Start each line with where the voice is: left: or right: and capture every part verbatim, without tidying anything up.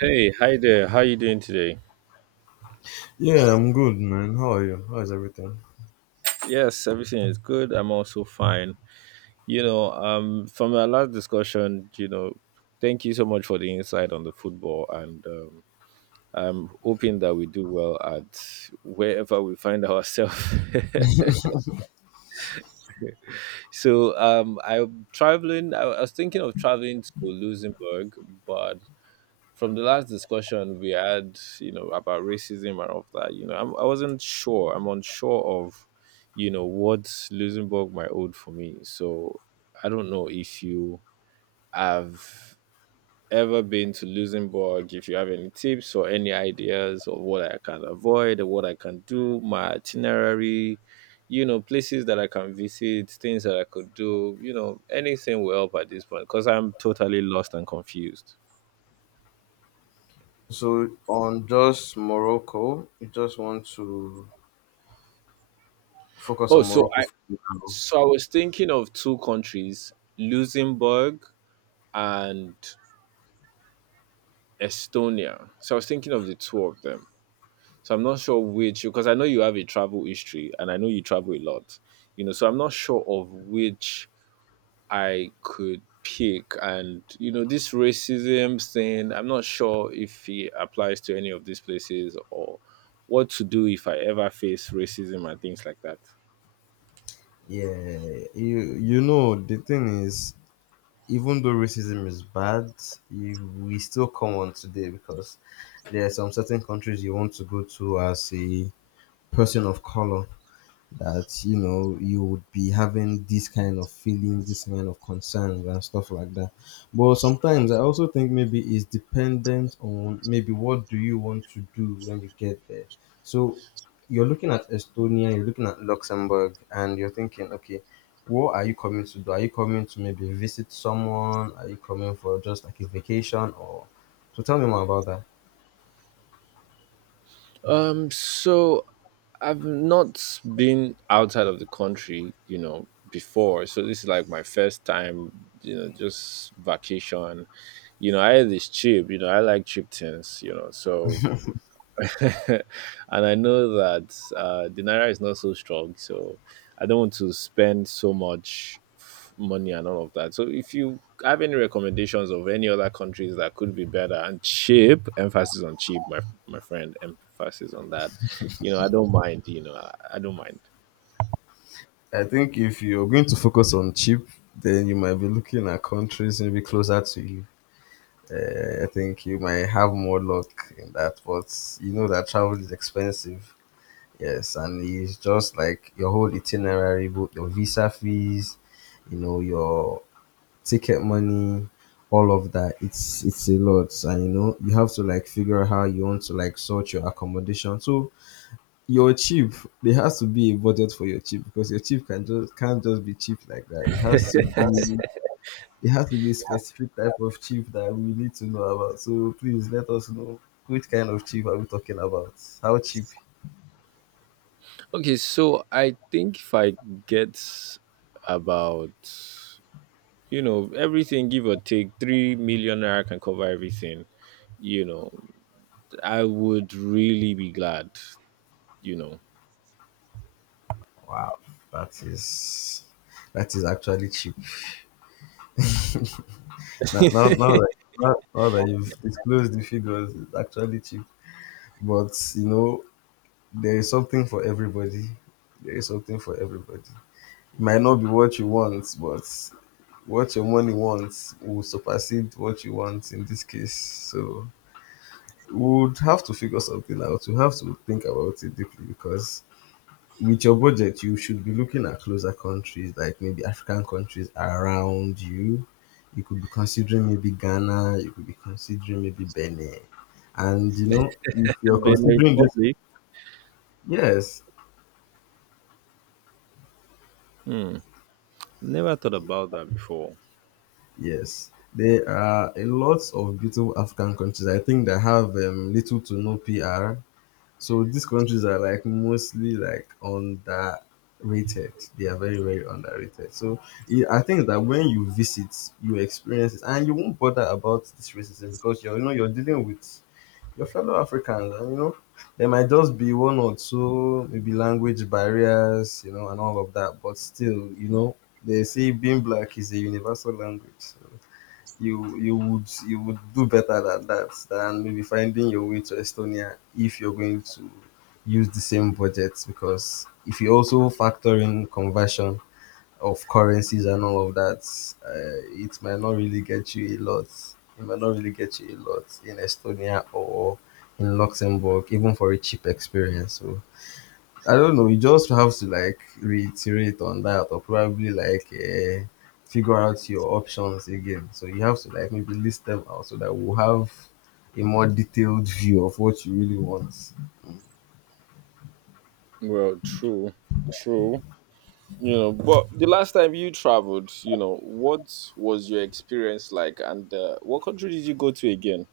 right: Hey, hi there. How you doing today?
left: Yeah, I'm good, man. How are you? How is everything?
right: Yes, everything is good. I'm also fine. You know, um, from our last discussion, you know, thank you so much for the insight on the football, and um, I'm hoping that we do well at wherever we find ourselves. so, um, I'm traveling. I was thinking of traveling to Luxembourg, but from the last discussion we had, you know, about racism and all of that, you know, I'm, I wasn't sure. I'm unsure of, you know, what Luxembourg might hold for me. So I don't know if you have ever been to Luxembourg, if you have any tips or any ideas of what I can avoid or what I can do, my itinerary, you know, places that I can visit, things that I could do, you know, anything will help at this point because I'm totally lost and confused.
left: So on just Morocco, you just want to focus
right: Oh,
left: on
right: so
left: Morocco
right: I,
left: for now.
right: So I was thinking of two countries, Luxembourg and Estonia. So I was thinking of the two of them. So I'm not sure which because I know you have a travel history and I know you travel a lot. You know, so I'm not sure of which I could pick. And you know, this racism thing, I'm not sure if it applies to any of these places, or what to do if I ever face racism and things like that.
left: Yeah, you you know the thing is, even though racism is bad, you, we still come on today because there are some certain countries you want to go to as a person of color, that you know you would be having this kind of feeling, this kind of concerns and stuff like that. But sometimes I also think maybe it's dependent on maybe what do you want to do when you get there. So you're looking at Estonia, you're looking at Luxembourg, and you're thinking, okay, what are you coming to do? Are you coming to maybe visit someone? Are you coming for just like a vacation, or so tell me more about that.
right: Um so I've not been outside of the country, you know, before. So this is like my first time, you know, just vacation. You know, I is cheap, you know, I like cheap things, you know. So and I know that uh, the naira is not so strong, so I don't want to spend so much f- money and all of that. So, if you have any recommendations of any other countries that could be better and cheap, emphasis on cheap, my my friend, emphasis on that. You know, I don't mind. You know, I, I don't mind.
left: I think if you're going to focus on cheap, then you might be looking at countries maybe closer to you. Uh, I think you might have more luck in that, but you know that travel is expensive. Yes, and it's just like your whole itinerary, both your visa fees, you know, your ticket money, all of that. It's it's a lot, and you know you have to like figure out how you want to like sort your accommodation. So your cheap, there has to be a budget for your cheap because your cheap can just can't just be cheap like that. It has to be it has to be a specific type of chief that we need to know about. So please let us know which kind of chief are we talking about? How cheap?
right: Okay, so I think if I get about, you know, everything, give or take three million naira can cover everything, you know, I would really be glad, you know.
left: Wow, that is that is actually cheap. now, now, now that now, now that you've disclosed the figures, it's actually cheap. But you know, there is something for everybody. There is something for everybody. It might not be what you want, but what your money wants will supersede what you want in this case. So would have to figure something out. You have to think about it deeply because with your budget, you should be looking at closer countries like maybe African countries around you. You could be considering maybe Ghana. You could be considering maybe Benin. And you know, if you're
right: Benin
left: considering this,
right: Republic.
left: yes,
right: Hmm. Never thought about that before.
left: yes, there are a lot of beautiful African countries. I think that have um, little to no P R. So these countries are like mostly like underrated. They are very very underrated. So it, I think that when you visit, you experience it, and you won't bother about this racism because you are you know you're dealing with your fellow Africans, and you know there might just be one or two maybe language barriers, you know, and all of that. But still, you know, they say being black is a universal language. So you you would you would do better than that than maybe finding your way to Estonia if you're going to use the same budget because if you also factor in conversion of currencies and all of that, uh, it might not really get you a lot. It might not really get you a lot in Estonia or in Luxembourg, even for a cheap experience. So I don't know. You just have to like reiterate on that, or probably like uh, figure out your options again. So you have to like maybe list them out so that we'll have a more detailed view of what you really want.
right: Well, true, true. You know, but the last time you traveled, you know, what was your experience like, and uh, what country did you go to again?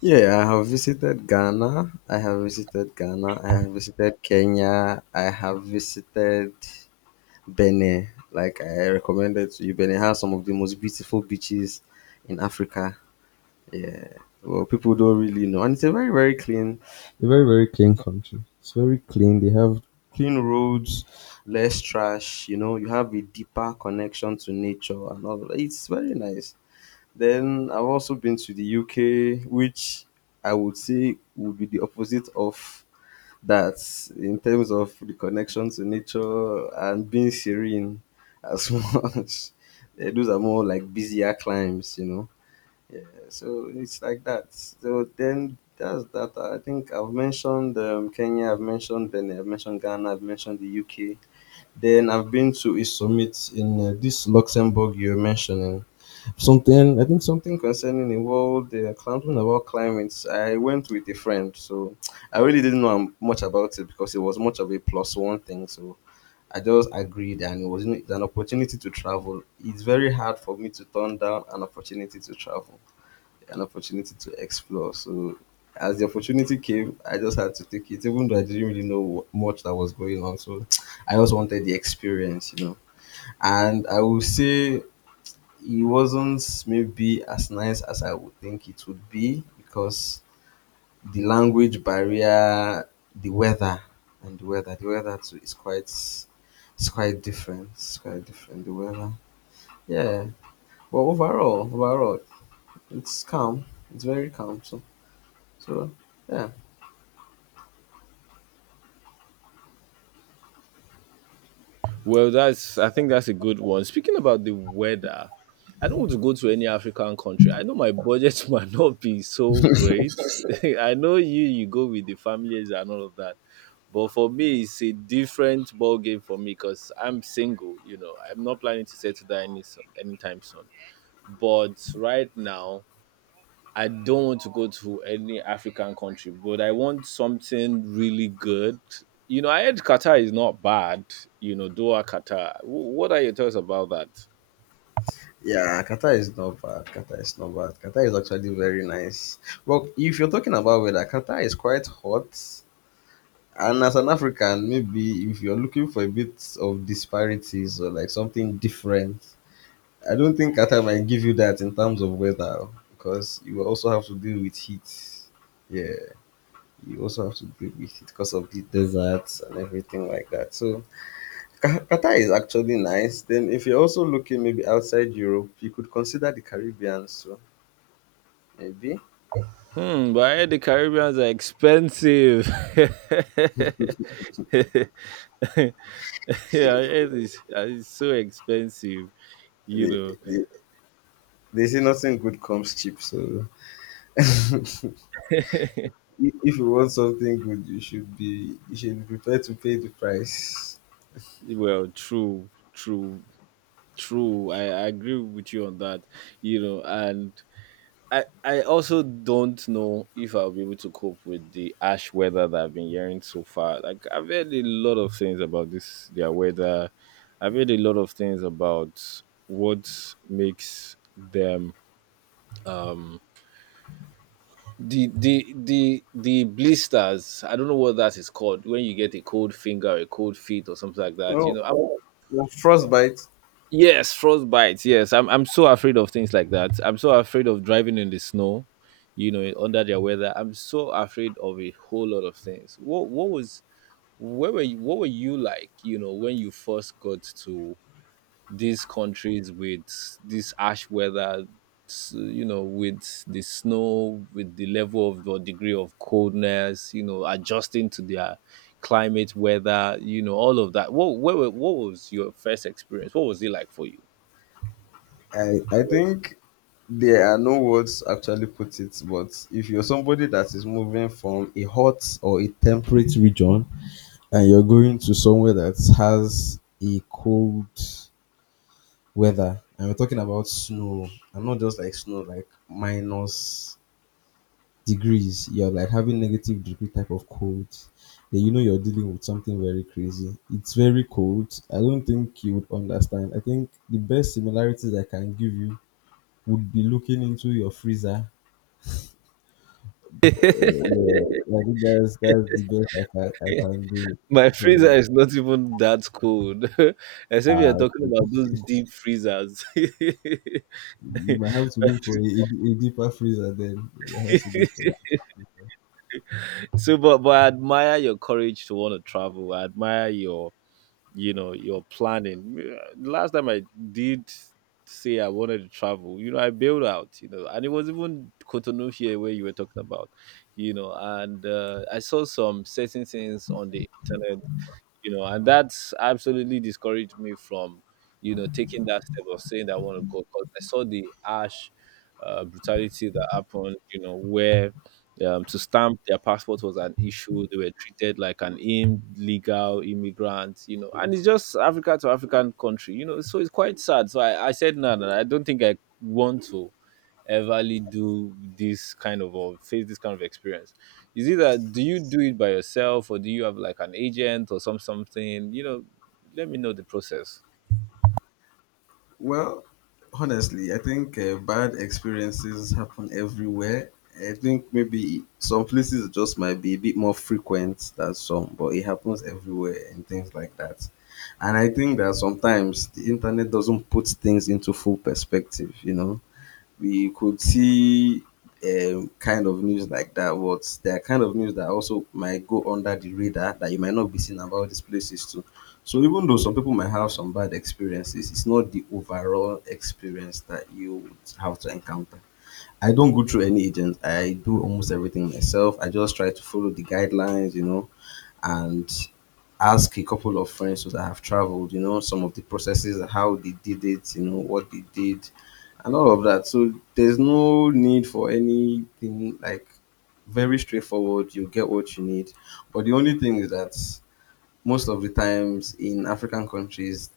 left: Yeah, I have visited Ghana. I have visited Ghana. I have visited Kenya. I have visited Benin. Like I recommended to you, Benin has some of the most beautiful beaches in Africa. Yeah. Well, people don't really know. And it's a very, very clean, a very, very clean country. It's very clean. They have clean roads, less trash, you know, you have a deeper connection to nature and all that. It's very nice. Then I've also been to the U K, which I would say would be the opposite of that in terms of the connection to nature and being serene as much. Eh, those are more like busier climes, you know. Yeah, so it's like that. So then that's that. I think I've mentioned um, Kenya, I've mentioned Benin, I've mentioned Ghana, I've mentioned the U K. Then I've been to a summit in uh, this Luxembourg you're mentioning. Something I think Something concerning the world, uh, something about climate. I went with a friend, so I really didn't know um, much about it because it was much of a plus one thing. So I just agreed, and it was you know, it's an opportunity to travel. It's very hard for me to turn down an opportunity to travel an opportunity to explore. So as the opportunity came, I just had to take it, even though I didn't really know wh- much that was going on. So I just wanted the experience, you know. And I will say it wasn't maybe as nice as I would think it would be because the language barrier, the weather, and the weather, the weather too is quite, it's quite different. It's quite different. The weather, yeah. But overall, overall, it's calm. It's very calm. So, so yeah.
right: Well, that's, I think that's a good one. Speaking about the weather, I don't want to go to any African country. I know my budget might not be so great. I know you you go with the families and all of that. But for me, it's a different ball game for me because I'm single. You know, I'm not planning to settle down any so- anytime soon. But right now, I don't want to go to any African country, but I want something really good. You know, I heard Qatar is not bad. You know, Doha, Qatar. Wh- What are your thoughts about that?
left: Yeah, Qatar is not bad. Qatar is not bad. Qatar is actually very nice. Well, if you're talking about weather, Qatar is quite hot. And as an African, maybe if you're looking for a bit of disparities or like something different, I don't think Qatar might give you that in terms of weather because you will also have to deal with heat. Yeah, you also have to deal with it because of the deserts and everything like that. So Qa- Qatar is actually nice. Then, if you're also looking maybe outside Europe, you could consider the Caribbean. So maybe
right: Hmm, but I heard the Caribbeans are expensive. Yeah, I heard it's, it's so expensive. You
left: they,
right: know,
left: they, they say nothing good comes cheap. So i- if you want something good, you should be you should be prepared to pay the price.
right: well, true, true, true. I, I agree with you on that. You know, and I, I also don't know if I'll be able to cope with the ash weather that I've been hearing so far. Like I've heard a lot of things about this their weather. I've heard a lot of things about what makes them um the the the the blisters. I don't know what that is called when you get a cold finger, a cold feet, or something like that. You
left: Well,
right: know, I,
left: well frostbite.
right: Yes, frostbite. Yes, I'm. I'm so afraid of things like that. I'm so afraid of driving in the snow, you know, under their weather. I'm so afraid of a whole lot of things. What What was where were you, What were you like? You know, when you first got to these countries with this ash weather, s- you know, with the snow, with the level of or degree of coldness, you know, adjusting to their climate, weather, you know, all of that. What where were, What was your first experience? What was it like for you?
left: I I think there are no words to actually put it. But if you're somebody that is moving from a hot or a temperate region and you're going to somewhere that has a cold weather, and we're talking about snow, and not just like snow, like minus degrees, you're like having negative degree type of cold, then you know you're dealing with something very crazy. It's very cold. I don't think you would understand. I think the best similarities I can give you would be looking into your freezer. Uh, yeah, i think that's that's the best I can I can do.
right: My freezer
left: So
right: is not even that cold. Except you're
left: uh,
right: talking about those deep freezers.
left: you might have to look for a, a, deeper freezer, then you might have to look for.
right: So, but but I admire your courage to want to travel. I admire your, you know, your planning. Last time I did say I wanted to travel, you know, I bailed out, you know, and it was even Cotonou here where you were talking about, you know, and uh, I saw some certain things on the internet, you know, and that's absolutely discouraged me from, you know, taking that step of saying that I want to go because I saw the harsh, uh, brutality that happened, you know, where um, to stamp their passport was an issue. They were treated like an illegal immigrant, you know, and it's just Africa to African country, you know, so it's quite sad. So I, I said, no, no, no, I don't think I want to everly do this kind of or face this kind of experience. Is it that, do you do it by yourself, or do you have like an agent or some something? You know, let me know the process.
left: Well, honestly, I think uh, bad experiences happen everywhere. I think maybe some places it just might be a bit more frequent than some, but it happens everywhere and things like that. And I think that sometimes the internet doesn't put things into full perspective, you know we could see um, kind of news like that, but there are kind of news that also might go under the radar that you might not be seeing about these places too. So even though some people might have some bad experiences, it's not the overall experience that you would have to encounter. I don't go through any agent. I do almost everything myself. I just try to follow the guidelines, you know, and ask a couple of friends that have traveled, you know, some of the processes, how they did it, you know, what they did, and all of that. So there's no need for anything like very straightforward. You get what you need. But the only thing is that most of the times in African countries,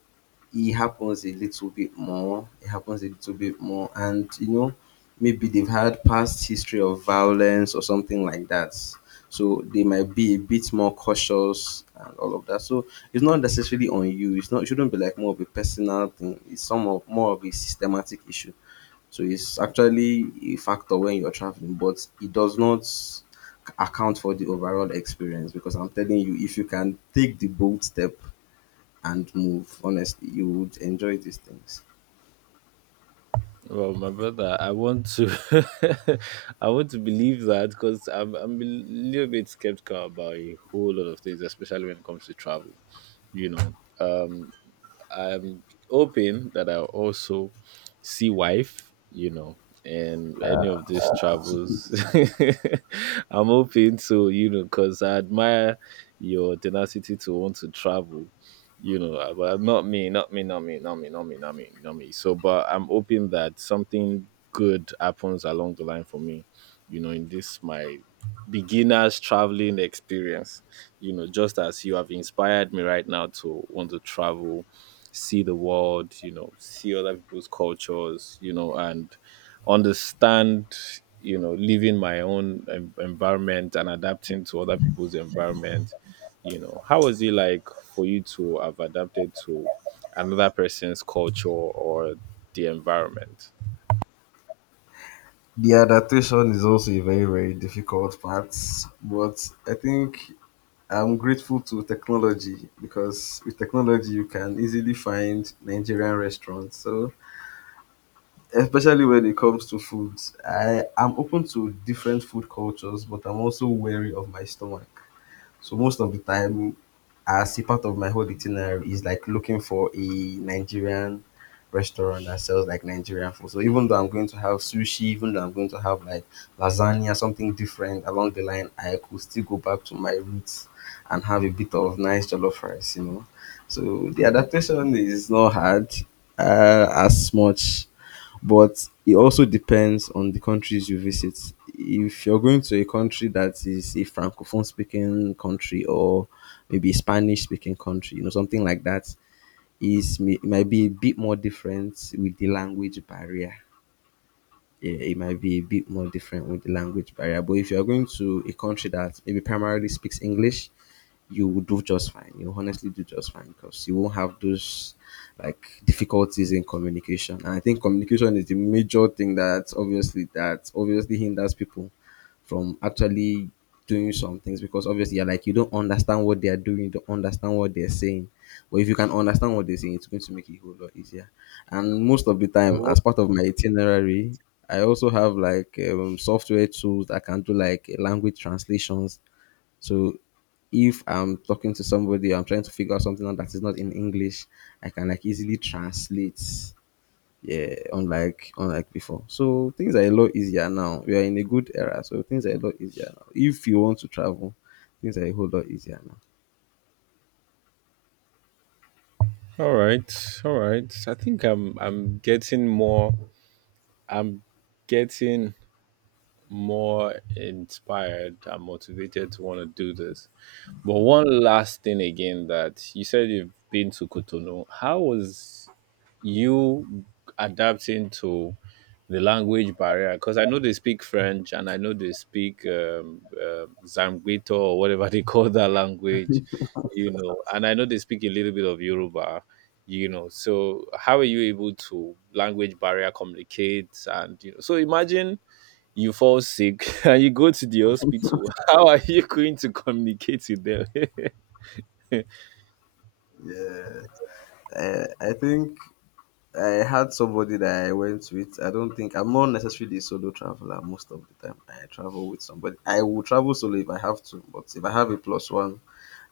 left: it happens a little bit more. It happens a little bit more, and you know, maybe they've had past history of violence or something like that. So they might be a bit more cautious and all of that. So it's not necessarily on you. It's not. It shouldn't be like more of a personal thing. It's some of more of a systematic issue. So it's actually a factor when you're traveling, but it does not account for the overall experience because I'm telling you, if you can take the bold step and move. Honestly, you would enjoy these things.
right: Well, my brother, I want to, I want to believe that because I'm, I'm a little bit skeptical about a whole lot of things, especially when it comes to travel. You know, um, I'm hoping that I'll also see wife. You know, and any of these travels, I'm hoping to, you know, because I admire your tenacity to want to travel, you know, uh, but not me not me not me not me not me not me not me so but I'm hoping that something good happens along the line for me, you know, in this my beginners traveling experience, you know, just as you have inspired me right now to want to travel, see the world, you know, see other people's cultures, you know, and understand, you know, living my own en- environment and adapting to other people's environment. You know, how was it like for you to have adapted to another person's culture or the environment?
left: The adaptation is also a very, very difficult part, but I think I'm grateful to technology because with technology you can easily find Nigerian restaurants. So, especially when it comes to foods, I am open to different food cultures, but I'm also wary of my stomach. So most of the time, as a part of my whole itinerary is like looking for a Nigerian restaurant that sells like Nigerian food. So even though I'm going to have sushi, even though I'm going to have like lasagna, something different along the line, I could still go back to my roots and have a bit of nice jollof rice, you know. So the adaptation is not hard uh, as much, but it also depends on the countries you visit. If you're going to a country that is a francophone speaking country, or maybe a Spanish speaking country, you know, something like that, is may- it might be a bit more different with the language barrier. Yeah, it might be a bit more different with the language barrier. But if you're going to a country that maybe primarily speaks English, you will do just fine. You honestly do just fine because you won't have those like difficulties in communication. And I think communication is the major thing that obviously that obviously hinders people from actually doing some things because obviously you're like you don't understand what they are doing, you don't understand what they're saying. But if you can understand what they're saying, it's going to make it a whole lot easier. And most of the time,
right: all
left: as part of my itinerary, I also have like um, software tools that can do like language translations. So if I'm talking to somebody, I'm trying to figure out something out that is not in English, I can like easily translate. Yeah, unlike unlike before. So things are a lot easier now. We are in a good era, so things are a lot easier now. If you want to travel, things are a whole lot easier now.
right: right all right I think i'm i'm getting more i'm getting more inspired and motivated to want to do this. But one last thing again, that you said you've been to Kotono, how was you adapting to the language barrier? Because I know they speak French and I know they speak um, um Zambito or whatever they call that language, you know, and I know they speak a little bit of Yoruba, you know. So how are you able to language barrier communicate, and you know? So imagine you fall sick and you go to the hospital. How are you going to communicate with them?
left: Uh, I think I had somebody that I went with. I don't think I'm not necessarily a solo traveler most of the time. I travel with somebody. I will travel solo if I have to, but if I have a plus one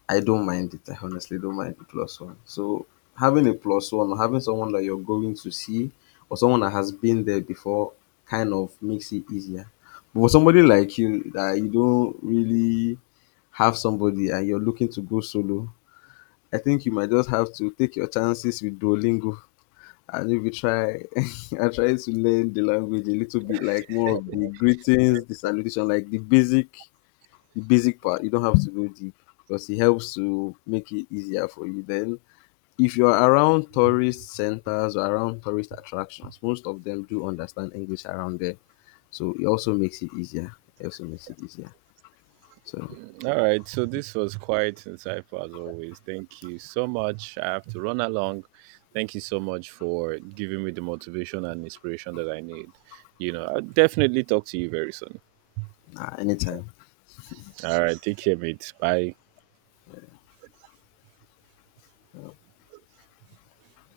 left: I don't mind it. I honestly don't mind the plus one. So having a plus one or having someone that you're going to see or someone that has been there before kind of makes it easier. But for somebody like you that you don't really have somebody and you're looking to go solo, I think you might just have to take your chances with Duolingo and maybe try and try to learn the language a little bit, like more of the greetings, the salutation, like the basic the basic part. You don't have to go deep because it helps to make it easier for you. Then, if you're around tourist centers or around tourist attractions, most of them do understand English around there. So it also makes it easier. It also makes it easier. So,
right: All right, so this was quite insightful as always. Thank you so much. I have to run along. Thank you so much for giving me the motivation and inspiration that I need. You know, I'll definitely talk to you very soon.
left: nah, anytime.
right: All right, take care, mate. Bye.
left: Uh,